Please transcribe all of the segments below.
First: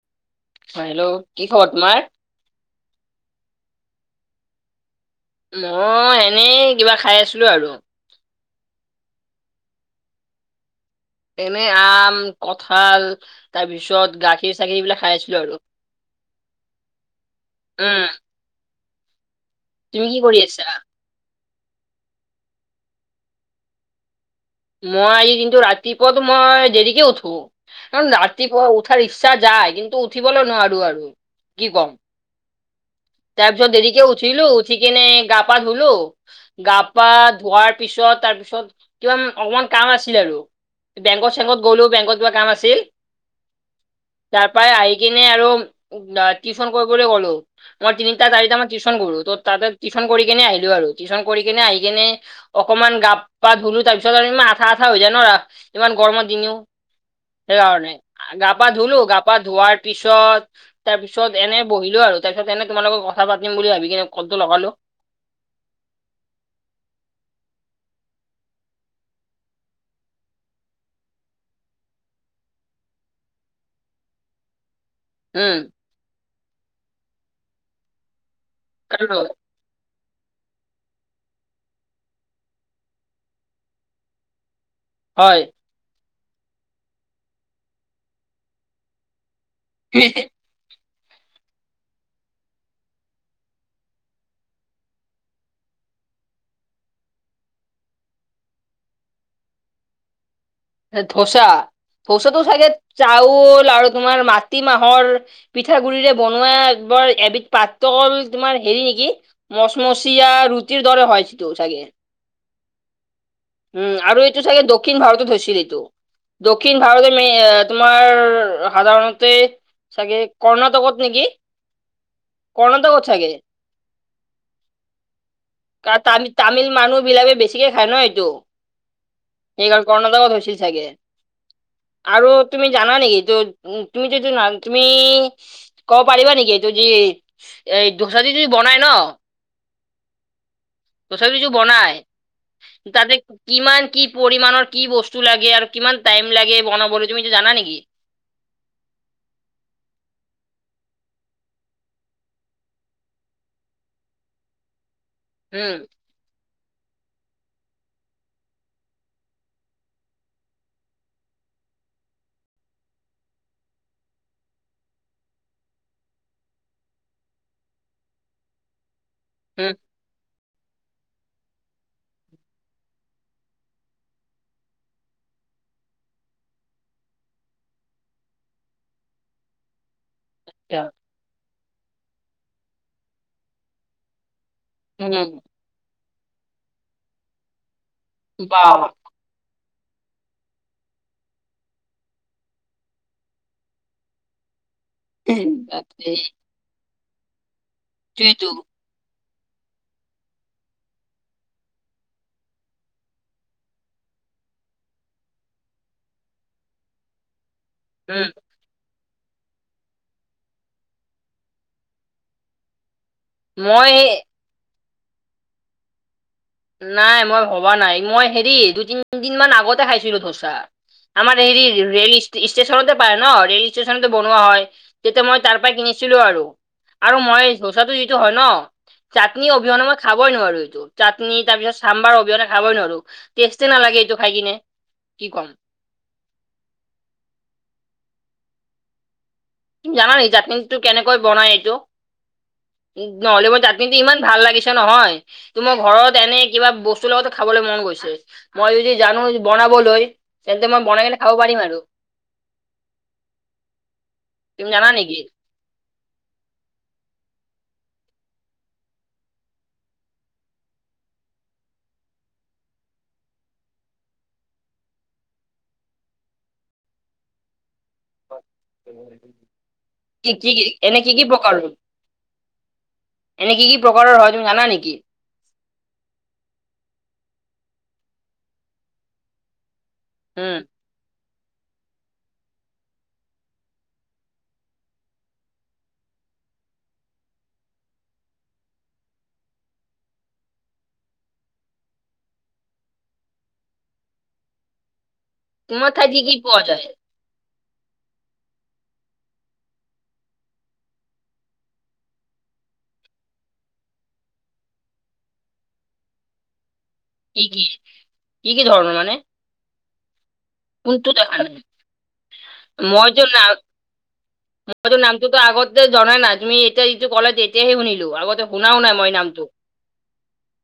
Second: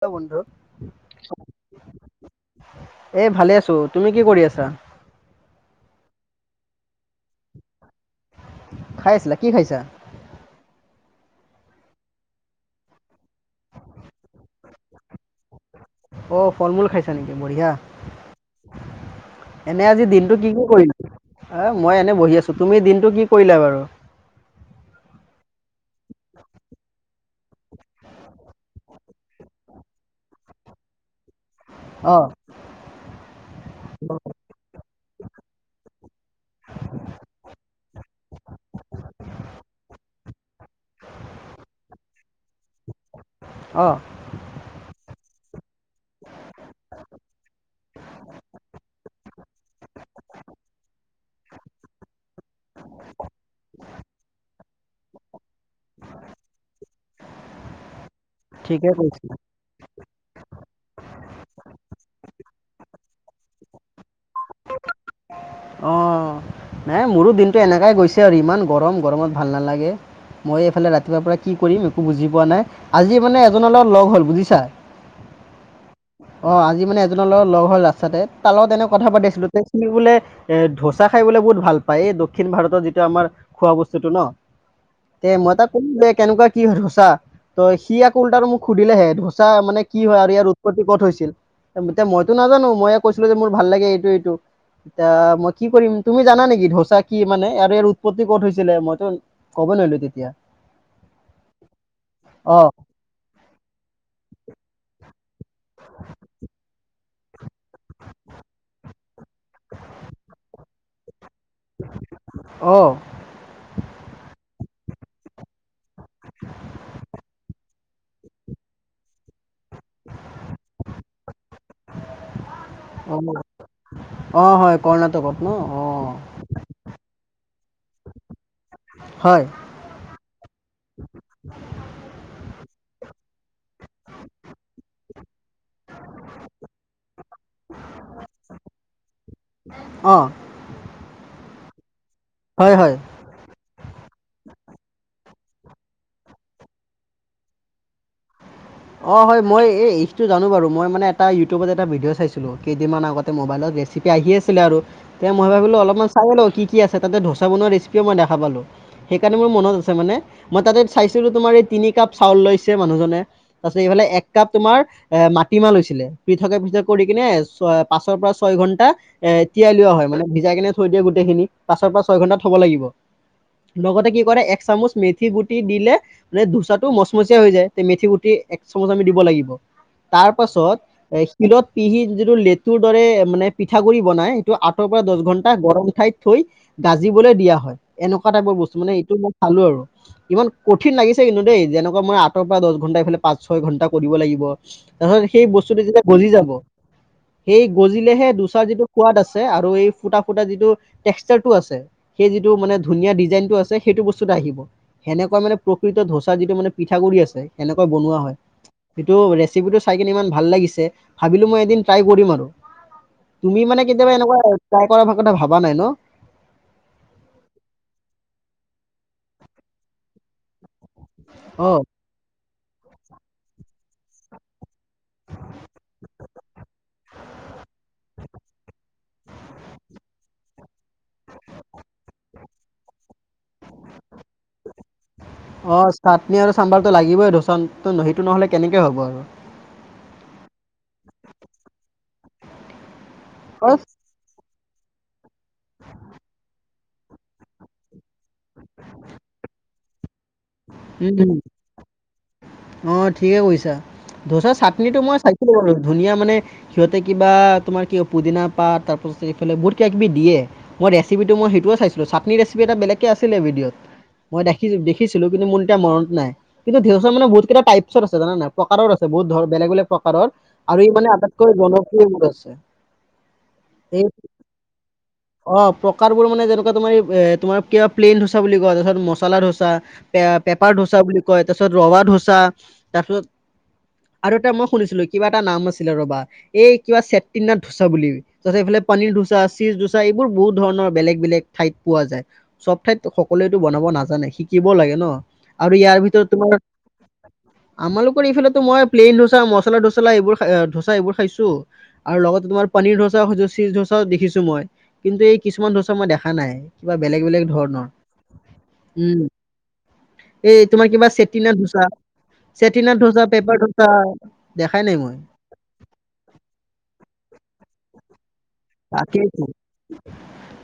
Hello বন্ধু অ' hello কি খবৰ তোমাৰ? এই ভালে আছো। তুমি কি কৰি আছা। মই এনেই কিবা খাই আছিলো আৰু। খাই আছিলা, কি খাইছা? এনে আম, কঁঠাল তাৰপিছত গাখীৰ চখীৰ এইবিলাক খাই আছিলোঁ আৰু। অ', ফল-মূল খাইছা নেকি? বঢ়িয়া। উম, এনেই আজি তুমি দিনটো কৰি কি আছা? কি কৰিলা? অহ, মই এনে বহি আছোঁ, তুমি দিনটো কি কৰিলা বাৰু? মই আজি দিনটো ৰাতিপুৱাত মই দেৰিকে উঠো। কাৰণ ৰাতিপুৱা উঠাৰ ইচ্ছা যায় কিন্তু উঠিবলৈ নোৱাৰোঁ আৰু কি কম। অ তাৰপিছত দেৰিকে উঠিলো, উঠি কেনে গা পা ধুলো, গা পা ধোৱাৰ পিছত পত তাৰপিছত কিমান অকমান কাম আছিল আৰু। বেংক চেংকত গ'লেও বেংকত কিবা কাম আছিল অ তাৰপৰা আহি কিনে আৰু ন' টিউশন কৰি [unintelligible] গ'লো। মই তিনিটা চাৰিটা মই টিউশচন কৰোঁ তঙ তাতে টিউচন কৰি কেনে আহিলোঁ আৰু টিউচন কৰি কেনে আহি কিনে অকম ইমান গাপ পা ধুলো তাৰ পিছত আৰু ইমান আঠা আঠা হৈ যায় ন' ইমান গৰমত দিনও। সেইকাৰণে গা পা ঠিকে ধুলো, গা কৈছা পা ধোৱাৰ পিছততাৰ পিছত এনে বহিলো আৰু তাৰিছ তেনে তোমালোকে কথা পাতিম বুলি ভাবি কিনে ক'লটো লগালো। অ', নাই মোৰো দিনটো এনেকাই গৈছে আৰু ইমান গৰম, গৰমত ভাল নালাগে। মই এইফালে ৰাতিপুৱাৰ পৰা কি কৰিম একো বুজি পোৱা নাই আজি মানে এজনৰ লগত লগ হ'ল বুজিছা। উম। অ', আজি মানে এজনৰ লগ লগ হ'ল ৰাস্তাতে তাৰ লগত এনেক কথা পাতিছিলো তে সি বোলে এ ধোচা খাই বোলৈ বহুত ভাল পায় এই দক্ষিণ ভাৰতৰ যিটো আমাৰ খোৱা বস্তুটো ন'। তে মই হয় তাক কলো যে কেনেকুৱা কি হয় সচা ত সি আকৌ উলতাটো মোক সুধিলেহে ধো। তাৰ মানে কি হয় আৰু ইয়াৰ উৎপত্তি। [unintelligible] ক'ত হৈছিল। এতিয়া মইতো নাজানো ময়ে কৈছিলো যে মোৰ ভাল লাগে এইটো এইটো এতিয়া মই কি কৰিম তুমি জানা নেকি ধোচা কি মানে আৰু ইয়াৰ উৎপত্তি কত হৈছিলে মইতো ক'ব নোৱাৰিলো তেতিয়া। ধোচা ধোচাটো অ চাগে চাউল আৰু তোমাৰ মাটি মাহৰ পিঠাগু়ৰিৰে বনোৱা বৰ এবিধ পাত্ৰকল তোমাৰ হেৰি নেকি, মচমচীয়াা ৰুটিৰ দৰে হয়। চাগে অ উম আৰু এইটো চাগে দক্ষিণ ভাৰতত হৈছে। চিলিটো দক্ষিণ ভাৰতে মেই তোমাৰ সাধাৰণতে চাগে কৰ্ণাটকত নেকি? কৰ্ণাটকত অ চাগে। অ হয় কৰ্ণাটকত ন অ তাম তামিল মানুহ বিলাকে বেছিকে খায় ন এইটো। হয় সেইকাৰাল কণাটকত হৈছিল চাগে আৰু তুমি জানা নেকি ত উ তুমিটো এইটো ন তুমি ক'ব পাৰিবা নেকি এইটো যি। এই দোচা দি যদি বনাই ন অ'। তথাপি কিছু বনাই হয় হয় তাতে কিমান কি পৰিমাণৰ কি বস্তু। [unintelligible] লাগে আৰু কিমান টাইম লাগে বনাব তুমিতো জানা নেকি। অ হয় মই এই ইটো জানো বাৰু মই মানে এটা ইউটিউবত এটা ভিডিঅ' চাইছিলোঁ কেইদিনমান আগতে মোবাইলত ৰেচিপি আহি আছিলে আৰু তেয়া মই উম ভাবিলোঁ অলপমান চাই লওঁ কি। কি আছে তাতে ধোচা বনোৱা ৰেচিপিয়ও মই দেখা পালোঁ সেইকাৰণে মোৰ মন আছে মানে মই তাতে চাইছিলোঁ তোমাৰ এই তিনি কাপ চাউল লৈছে মানুহজনে। তাতে এইফালে এক কাপ তোমাৰ এ মাটিমাহ লৈছিলে প থকা পিছত কৰি কিনে ছয় পাঁচৰ পৰা ছয়। দু ঘন্টা এ তিয়াই উম লওা হয় মানে ভিজাই কেনে থৈ দিয়ে গোটেইখিনি পাছৰ পৰা ছয় ঘন্টা থব লাগিব। লগতে কি কৰে এক চামুচ মেথি গুটি দিলে মানে ধোচাটো মচমচীয়া হৈ যায় তে মেথি গুটি এক চামুচ আমি দিব লাগিব। তাৰ পাছত এ তিলত পিহি যিটো লেতুৰ দৰে মানে পিঠাগুৰিি বনাই সেইটো আঠৰ পৰা দহ ঘন্টা উম গৰম ঠাইত থৈ গাজিবলৈ দিয়া হয়। এনেকুৱা টাইপৰ বা বস্তু মানে এইটো মই চালো আৰু ইমান কঠিন লাগিছে। কিন্তু, দেই যেনেকুৱা মান আঠৰ পৰা দহ ঘণ্টা ইফালে পাঁচ ছয় ঘণ্টা কৰিব লাগিব। নহয়। সেই বস্তুটো যেতিয়া তাকেই গলি যাব। সেই গলিলেহে সেইটোৱেইতো দুচাৰ যিটো কোৱাদ আছে। তে আৰু এই ফুটা ফুটা যিটো এক্সাষ্টাৰ টোৰ আছে, সেই যিটো মানে ধুনীয়া দিজাইন টো আছে, সেইটো বস্ত সেনেকুৱা মানে প্ৰকৃত ধোচা যিটো মানে পিঠাগু়ি আছে, সেনেকৈ বনোৱা উম হয়। সেইটো ৰেচিপিটো চাই কিনে ইমান ভাল লাগিছে, ভাবিলোঁ মই এদিন ট্ৰাই কৰিম আৰু তুমি মানে মই কেতিয়াবা এনেকুৱা ট্ৰাই কৰা কথা ভাবা নাই ন'? নাই মই ভবা নাই, মই হেৰি দুই তিনদিন মান আগতে খাইছিলো ধোচা। আমাৰ হেৰি অ ৰেলি ষ্টেচনতে পায় ন ৰে'ল ষ্টেচনতে বনোৱা হয়। তেতিয়া মই তাৰ পৰা কিনিছিলোঁ আৰু আৰু মই ধচাটো যিটো হয় ন চাটনি অবিহনে মই খাবই নোৱাৰোঁ এইটো চাট নি তাৰপিছত চামবাৰৰ অবিহনে খাবই নোৱাৰোঁ। ক'ম আহ চাটনি আৰু চাম্বাৰটো লাগিবই ধচোন ত সেইটো নহ'লে কেনেকে হ'ব আৰু। তুমি জানা নেকি চাটনিটো কেনেকৈ বনাই এইটো? নহ'লে মোৰ অ, জাটনিটো ইমান ভাল লাগিছে নহয় তো মোৰ ঘৰত এনে কিবা বস্তু লগতে খাবলৈ মন গৈছে মই যদি জানো বনাবলৈ তেন্তে মই বনাই কেনে উম খাব পাৰিম আৰু ধচাৰ তুমি জানা চাটনিটো নেকি? মই চাইছিলোঁ বাৰু ধুনীয়া মানে সিহঁতে কিবা তোমাৰ কি পুদিনা পাত তাৰপাছত এইফালে বহুত কিবা কিবি দিয়ে। মই ৰেচিপিটো মই হেইটোৱে চাইছিলো চাটনি ৰেচিপি এটা বেলেগে আছিলে ভিডঅ' মই দেখিছো। শিকিছিলোঁ কিন্তু মোৰ এতিয়া মনত নাই। কিন্ত ধৰচা মানে বহুত কেইটা টাইপছত আছে জানা নে নাই? প্ৰকাৰৰ আছে বহুত ধৰৰ বেলেগ বেলেগ প্ৰকাৰৰ কি কি কি আৰু ই এনে কি মানে কি আটাইতকৈ প্ৰকাৰৰ জনপ্ৰিয় বোৰ আছে। এনে কি কি প্ৰকাৰৰ হয় তুমি জানা নেকি? অ' প্ৰকাৰ বোৰ মানে যেনেকুৱা তোমাৰ এই তোমাৰ কিবা প্লেইন ধোচা বুলি কয়, তাৰপিছত মচলা ধোচা পে উম, পেপাৰ ধোচা বুলি কয়। তাৰপিছত ৰৱা ধোচা, তাৰপিছত আৰু এতিয়া মই শুনিছিলোঁ কিবা এটা নাম আছিলে ৰবা এই কিবা চেটিনাথ ধোচা বুলি তহঁতৰ হেইফালে পানীৰ ধোচা, চিজ ধোচা আচ্ছা এইবোৰ বহুত ধৰণৰ বেলেগ বেলেগ ঠাইত পোৱা যায় সব ঠাইত সকলোৱেতো বনাব নাজানে শিকিব লাগে ন। আৰু তোমাৰ ইয়াৰ ঠাইত কি ভিতৰত কি তোমাৰ পোৱা যায়? আমালোকৰ এইফালো মই প্লেইন ধোচা, মচলা ধোচা, এইবোৰ খ ধোচা এইবোৰ খাইছো আৰু লগত তোমাৰ পনীৰ ধোচাও, চীজ ধোচাও দেখিছো মই, কিন্তু এই কিছুমান ধোচা মই দেখা নাই। কিবা বেলেগ কি বেলেগ কি ধৰণৰ কি কি ধৰণৰ মানে উম। এই তোমাৰ কিবা চেটিনা ধোচা চেটিনা মই ধোচা যোৰ নাম পেপাৰ ধোচা দেখাই নাই মইতো মই নামটোতো আগতেতে জনাই ন তুমি এতি এইটো কলা তেতিয়াহে শুনিলোঁ আগতে শুনাও নাই মই নামটো। তাকেইতো,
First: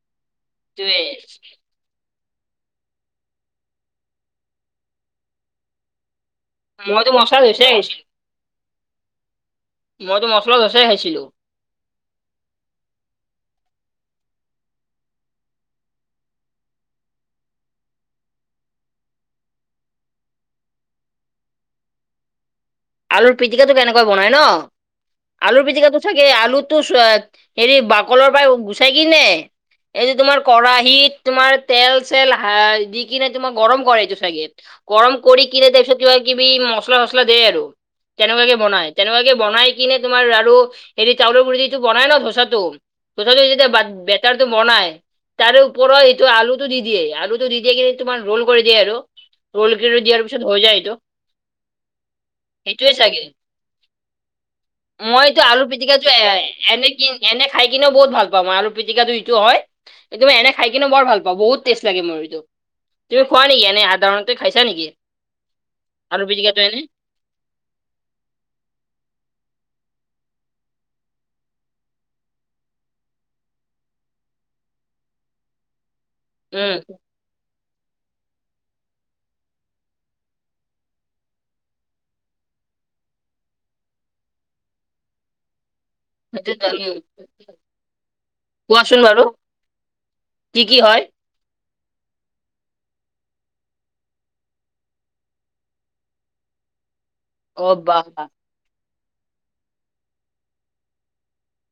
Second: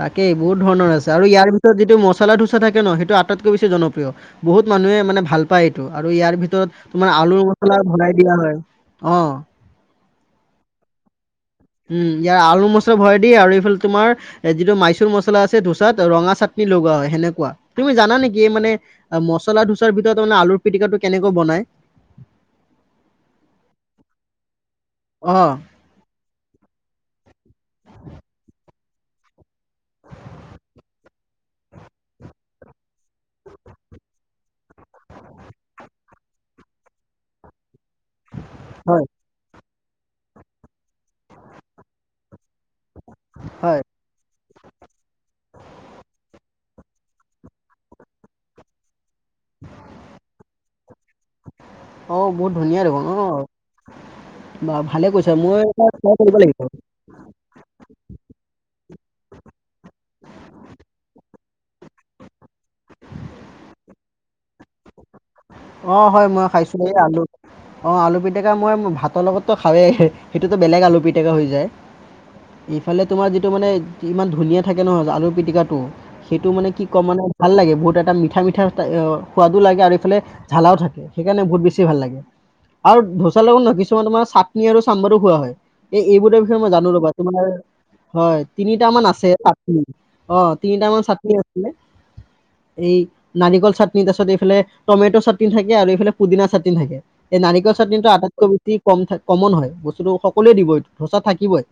তাকেই বহুত ধৰণৰ তে আছে আৰু ইয়াৰ ভিতৰত যিটো ম মছলা ধোচা থাকে ন সেইটো আটাইতকৈ বেছি জনপ্ৰিয় বহুত মানুহে মানে ভাল পায় এইটো আৰু ইয়াৰ ভিতৰত মইতো তোমাৰ আলুৰ ধোচাই মচলা খাইছিলো ভৰাই দিয়া হয়। অ' মইতো মছলা ধচাই খাইছিলো। উম ইয়াৰ আলু মছলা ভৰাই দিয়ে আৰু এইফালে তোমাৰ যিটো মাইচুৰ মছলা আছে ধোচাত ৰঙা চাটনি লগোৱা হয় সেনেকুৱা। তুমি জানা নেকি মানে মছলা ধোচাৰ ভিতৰত তামানে আলুৰ পিটিকাটো কেনেকৈ বনাই? [inaudible] আলুৰ পিতিকাটো কেনেকৈ বনাই ন অ', আলুৰ পিতিকাটো চাগে আলুটো হেৰি বাকলৰ পাই গুচাই কিনে এইটো তোমাৰ কেৰাহিত তোমাৰ তেল চেল দি কিনে তোমাৰ গৰম কৰে এইটো চাগে। গৰম কৰি কিনে তাৰপিছত কিবি মচলা-চচলা দে আৰু। তেনেকুৱাকে বনাই, হয়, তেনেকুৱাকে বনাই কিনে তোমাৰ আৰু হেৰি চাউলৰ গুৰিটো বনাই ন ধোচাটো। ধচাটো যেতিয়া হয়। বাট বেটাৰ টো বনাই তাৰে ওপৰত এইটো আলুটো দি দিয়ে। আলুটো দি দিয়ে কিনে তোমাৰ ৰল কৰি দিয়ে আৰু। ৰ'ল কৰি দিয়াৰ পিছত হৈ যায় এইটো। অ, বহুত ধুনীয়া সেইটোৱে দেখ ন ন। চাগে মইতো আলু পিটিকটো এ লাগিব। এনে এনে খাই কিনেও বহুত ভাল পাওঁ মই আলু পিটিকটোটো হয় মই এনে খাই কিনে বৰ ভাল পাওঁ বহুত টেষ্ট লাগে মোৰ এইটো। তুমি খোৱা নেকি এনে সাধাৰণতে খাইছা নেকি? অ, আলু হয় মই পিটিকাটো এনে খাইছিলো এই আলু অ, আলু পিটিকা মই ভাতৰ লগততো খাওঁৱেই সেইটোতো বেলেগ আলু পিটিকা হৈ যায়। ইফালে তোমাৰ যিটো মানে ইমান ধুনীয়া থাকে নহয় আলুৰ পিটিকাটো সেইটো মানে উম কি কম মানে ভাল লাগে বহুত এটা মিঠা মিঠা সোৱাদো লাগে আৰু এইফালে জলাও থাকে সেইকাৰণে বহুত বেছি ভাল লাগে। আৰু ধোচা লগত নহয় কিছুমান তমাৰ চাটনি আৰু চামবাৰো খোৱা হয়। এই এইবোৰৰ সেইটো বিষয়ে মই ত- জানো উম, ৰ'বা তুমাৰ হয় তিনিটা কোৱাচোন মান বাৰু আছে অ, কি কি তিনিটা হয় মান চাটনি আছে। এই নাৰিকল চাটনিৰ তাৰছত এইফালে টমেট' চাটনি চাটিন থাকে আৰু এইফালে পুদিনা চাটিন থাকে, এই অ নাৰিকল বাহ চাটিনটো বাহ। আটাইতকৈ ব কম কমন হয় বস্তুটো সকলোৱে দিব এই ধোচা থাকিবই।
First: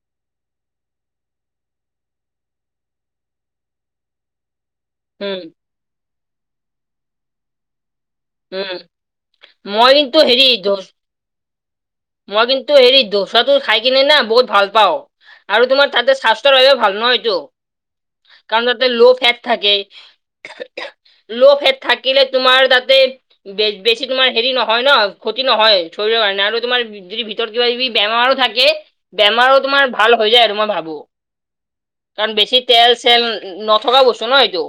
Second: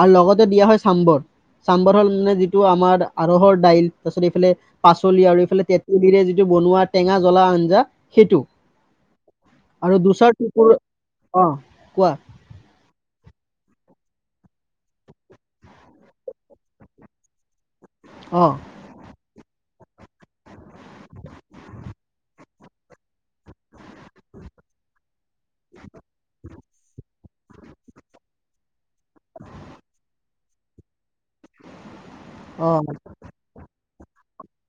আৰু লগতে দিয়া হয় চাম্বৰ। চাম্বাৰ হল মানে যিটো আমাৰ আ ৰহৰ দাইল তাৰপিছত এইফালে পাচলি উম আৰু এইফালে তেতেলীৰে যিটো বনোৱা টেঙা জ্বলা আঞ্জা সেইটো উম মই আৰু কিন্তু ধোচাৰ হেৰি তপুৰ দচ অ' কোৱা মই কিন্তু হেৰি দোচাটো খাই কিনে নাম বহুত ভাল পাওঁ, আৰু তোমাৰ তাতে স্বাস্থ্যৰ বাবেও ভাল নহয় এইটো। অ কাৰণ তাতে ল'ফেট থাকে ল'ফেট থাকিলে তোমাৰ তাতে বেছি তোমাৰ হেৰি নহয় ন ক্ষতি নহয় শৰীৰৰ কাৰণে আৰু তোমাৰ যদি ভিতৰত কিবা কিবি বেমাৰো থাকে বেমাৰো তোমাৰ ভাল হৈ যায় আৰু মই ভাবো। কাৰণ বেছি অ তেল চেল নথকা বস্তু ন এইটো।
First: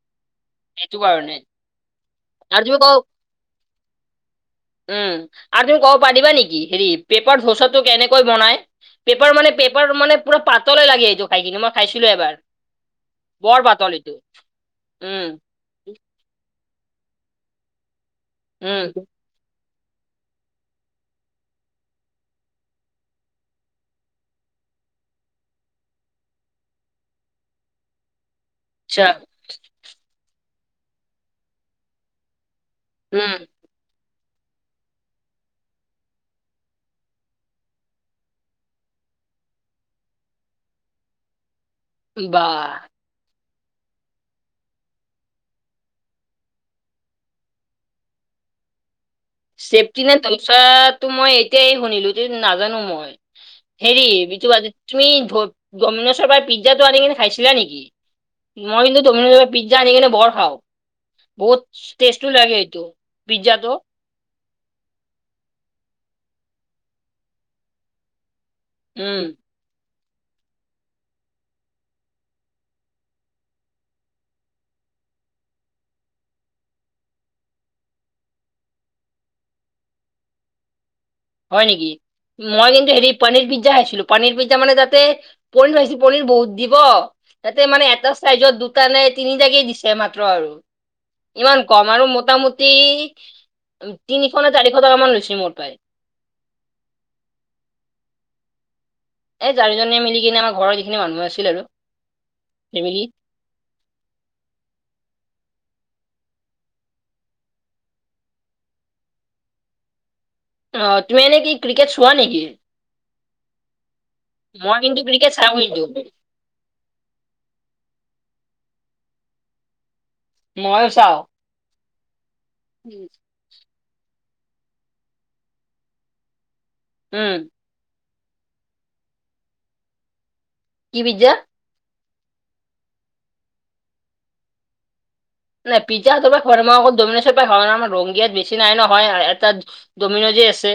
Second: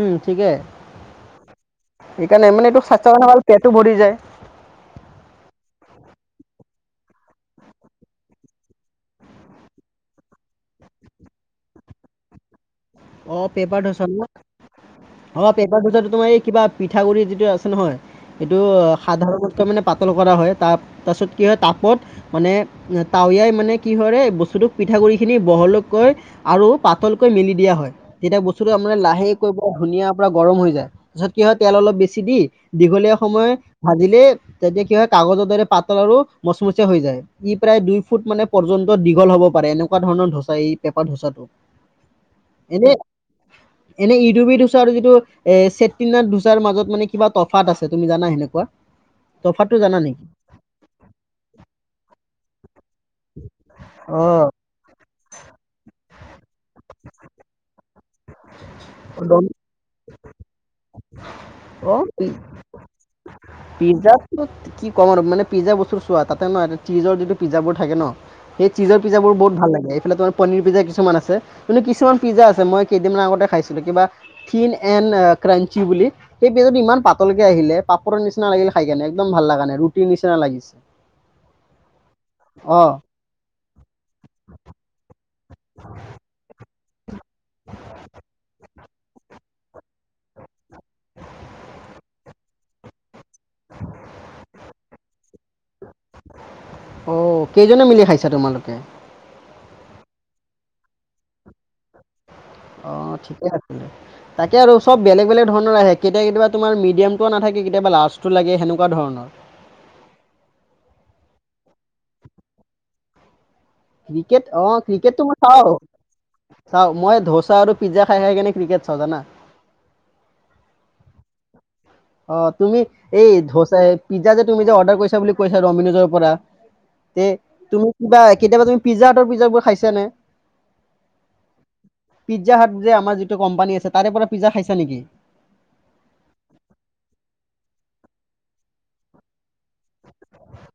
উম ঠিকে সেইটো কাৰণে সেইকাৰণে আৰু মানে তুমি এইটো কও স্বাস্থ্যৰ কাৰণে ভাল পেটটো ভৰি যায়। উম আৰু তুমি ক'ব পাৰিবা নেকি হেৰি পেপাৰ ধোচাটো কেনেকৈ বনাই পেপাৰ মানে পেপাৰ মানে পুৰা পাতলে লাগে এইটো খাই কিনে মই খাইছিলো এবাৰ। অ, বৰ পেপাৰ পাতল ধোচা এইটো উম অ পেপাৰ ধচাটো তোমাৰ এই কিবা পিঠাগুড়ি যিটো আছে নহয় এইটো উম সাধাৰণ মানে পাতল কৰা হয় ত তাৰপিছত কি হয় তাপত মানে তটাৱিয়াই মানে কি হয় ব চুটুক পিঠাগুড়িখিনি বহলকৈ আৰু পাতলকৈ মেলি দিয়া হয়। তেতিয়া বস্তুটোৰ আচ্ছা লাহেকৈ বৰ ধুনীয়া পুৰা গৰম হৈ যায়, তাৰছত কি হয় তেল অলপ বেছি দি দীঘলীয়া উম সময় ভাত দিলে তেতিয়া কি হয় কাগজৰ দৰে পাতল আৰু মচমচা হৈ যায় ই প্ৰায় দুই ফুট মানে পৰ্যন্ত দীঘল হ'ব পাৰে এনেকুৱা ধৰণৰ ধোচা এই পেপাৰ ধোঁচাটো। বাহ এনে এনে ইডুবি ধোচাৰ যিটো এ ছেতিনাথ ধোচাৰ মাজত মানে কিবা তফাত আছে তুমি জানা সেনেকুৱা? [inaudible] জানা চেফটি নে নেকি? তইচাটো মই এতিয়াই শুনিলো নাজানো মই হেৰি অ', বিটো তুমি [unintelligible] পৰা পিজ্জাটো আনি কিনে খাইছিলা নেকি? মই যে তুমি দম- পিজ্জা আনি কিনে বৰ খাও। বহুত অ', টেষ্টো লাগে এইটো পিজ্জাটো পিজ্জাত কি কম আৰু মানে পিজ্জা বস্ত চোৱা তাতে নিজৰ যিটো পিজ্জাবোৰ থাকে ন সেই চিজৰ উম পিজাবোৰ বহুত ভাল লাগে এইফালে তোমাৰ পনীৰ পিজা কিছুমান আছে কিন্তু কিছুমান পিজ্জা আছেই কেইদিন আগতে খাইছিলো কিবা থিন এনড ক্ৰাঞ্চি বুলি সেই পেজত ইমান পাতলকে আহিলে। পাপৰ নিচিনা লাগিলে খাই কেনে একদম ভাল লগা নে ৰুটিৰ নিচিনা লাগিছে। হয় নেকি মই কিন্তু অ', হেৰি পানীৰ পিজ্জা খাইছিলো পানীৰ পিজ্জা মানে যাতে পনিৰ ভাইছ পনিৰ বহুত দিব তাতে মানে এটা চাইজত দু তানে তিনিটাকেই দিছে মাত্ৰ আৰু ইমান কম আৰু মোটামুটি তিনিশ চাৰিশ টকা মান মোৰ পায়ে অ কেইজনে মিলি খাইছা তোমালোকে এই জাৰিজনীয়ে মিলি কিনে আমাৰ ঘৰৰত যিখিনি মানুহ আছিল আৰু অ ফেমিলি ঠিকে আছিল তাকে আৰু চব বেলেগ বেলেগ। ধৰণৰ আহে কেতিয়া কেতিয়াবা তোমাৰ মিডিয়ামটো নাথাকে কেতিয়াবা লাৰ্জটো লাগে সেনেকুৱা ধৰণৰ আহ তুমি এ নেকি ক্ৰিকেট চোৱা নেকি ক্ৰিকেট অ মই কিন্তু ক্ৰিকেটটো ক্ৰিকেট মই চাওঁ কিন্তু চাও মই ধোচা আৰু পিজ্জা খাই খাই কেনে ক্ৰিকেট চাওঁ জানা মইল চাও অ তুমি এই ধা পিজ্জা যে তুমি যে অৰ্ডাৰ কৰিছা বুলি কৈছা ৰমিনোজৰ পৰা তে উম, তুমি কিবা কেতিয়াবা তুমি পিজ্জাহাতৰ পিজ্জাবোৰ খাইছা নে। কি পিজ্জা পিজ্জা হাত যে আমাৰ যিটো কোম্পানী আছে তাৰে পৰা পিজ্জ খাইছা নেকি নাই পিজ্জাহাতৰ পৰা খোৱা নাই মই আকৌ ডমি'নছৰ পৰা খাওঁ নহ আমাৰ ৰঙীয়াত বেছি নাই নহয় এটা। ডমিন'ছ যে আছে।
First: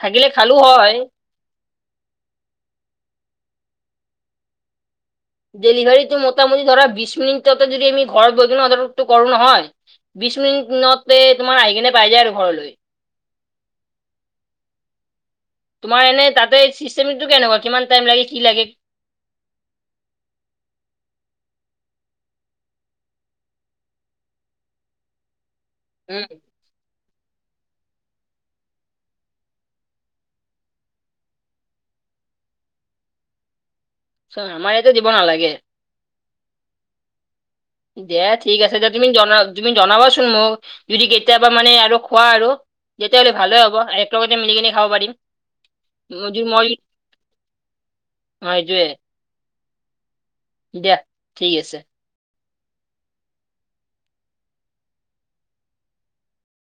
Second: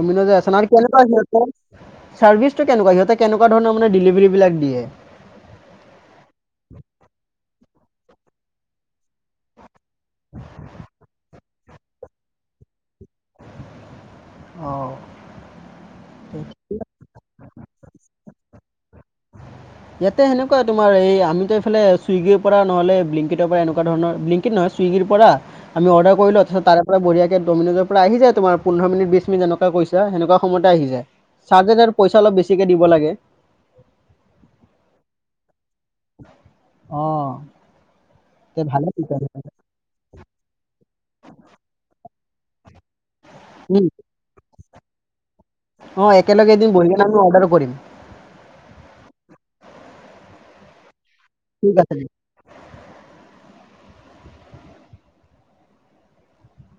থাকিলে আছে খালো নহয় আৰু হয়। কেনেকুৱা সিহঁতে চাৰ্ভিচটো কেনেকুৱা সিহঁতে কেনেকুৱা ধৰণৰ। ডেলিভাৰ বিাক দিয়ে ডেলিভাৰীটো মোটামুটি ধৰা বিশ মিনিটতে যদি আমি ঘৰত বৈ কিনে অটো কৰো নহয় বিশ মিনিটতে তোমাৰ আহি কিনে পাই যায় আৰু ঘৰলৈ আহ তোমাৰ এনেই তাতে চিষ্টেমটো কেনেকুৱা কিমান টাইম লাগে কি লাগে ইয়াতে সেনেকুৱা তোমাৰ এই আমিতোফাল চুইগিৰ পৰা নহলে বিংকিটৰ পৰা এনেকুৱা ধৰণৰ বিংকিত নহয় চুইগিৰ পৰা আমি অৰ্ডাৰ উম, কৰিলো তছ তাৰে পৰা ব়িয় আ ডমিন'জৰ পৰা আহি যায় তোমাৰ পোধ মিনি বিশ বি মিনট যেনেকুৱ কৈছােনেকুৱায়তে আহি যায় চাৰ হাজাৰ পইচা অলপ বেছিকে দিব লাগে চ আমাৰ ইয়াতে দিব নালাগে অহ। দিয়া ঠিক আছে দিয়া তুমি জনাবা তুমি জনাবাচোন মোক। যদি কেতিয়াবা মানে আৰু খোৱা আৰু তেতিয়াহ'লে ভালেই হ'ব উম, একেলগতে মিলিকিনি খাব পাৰিম অঁ [unintelligible] অ একেলগে এদিন বহি কিনে আমি অৰ্ডাৰ কৰিম সেইটোৱে। দে ঠিক আছে।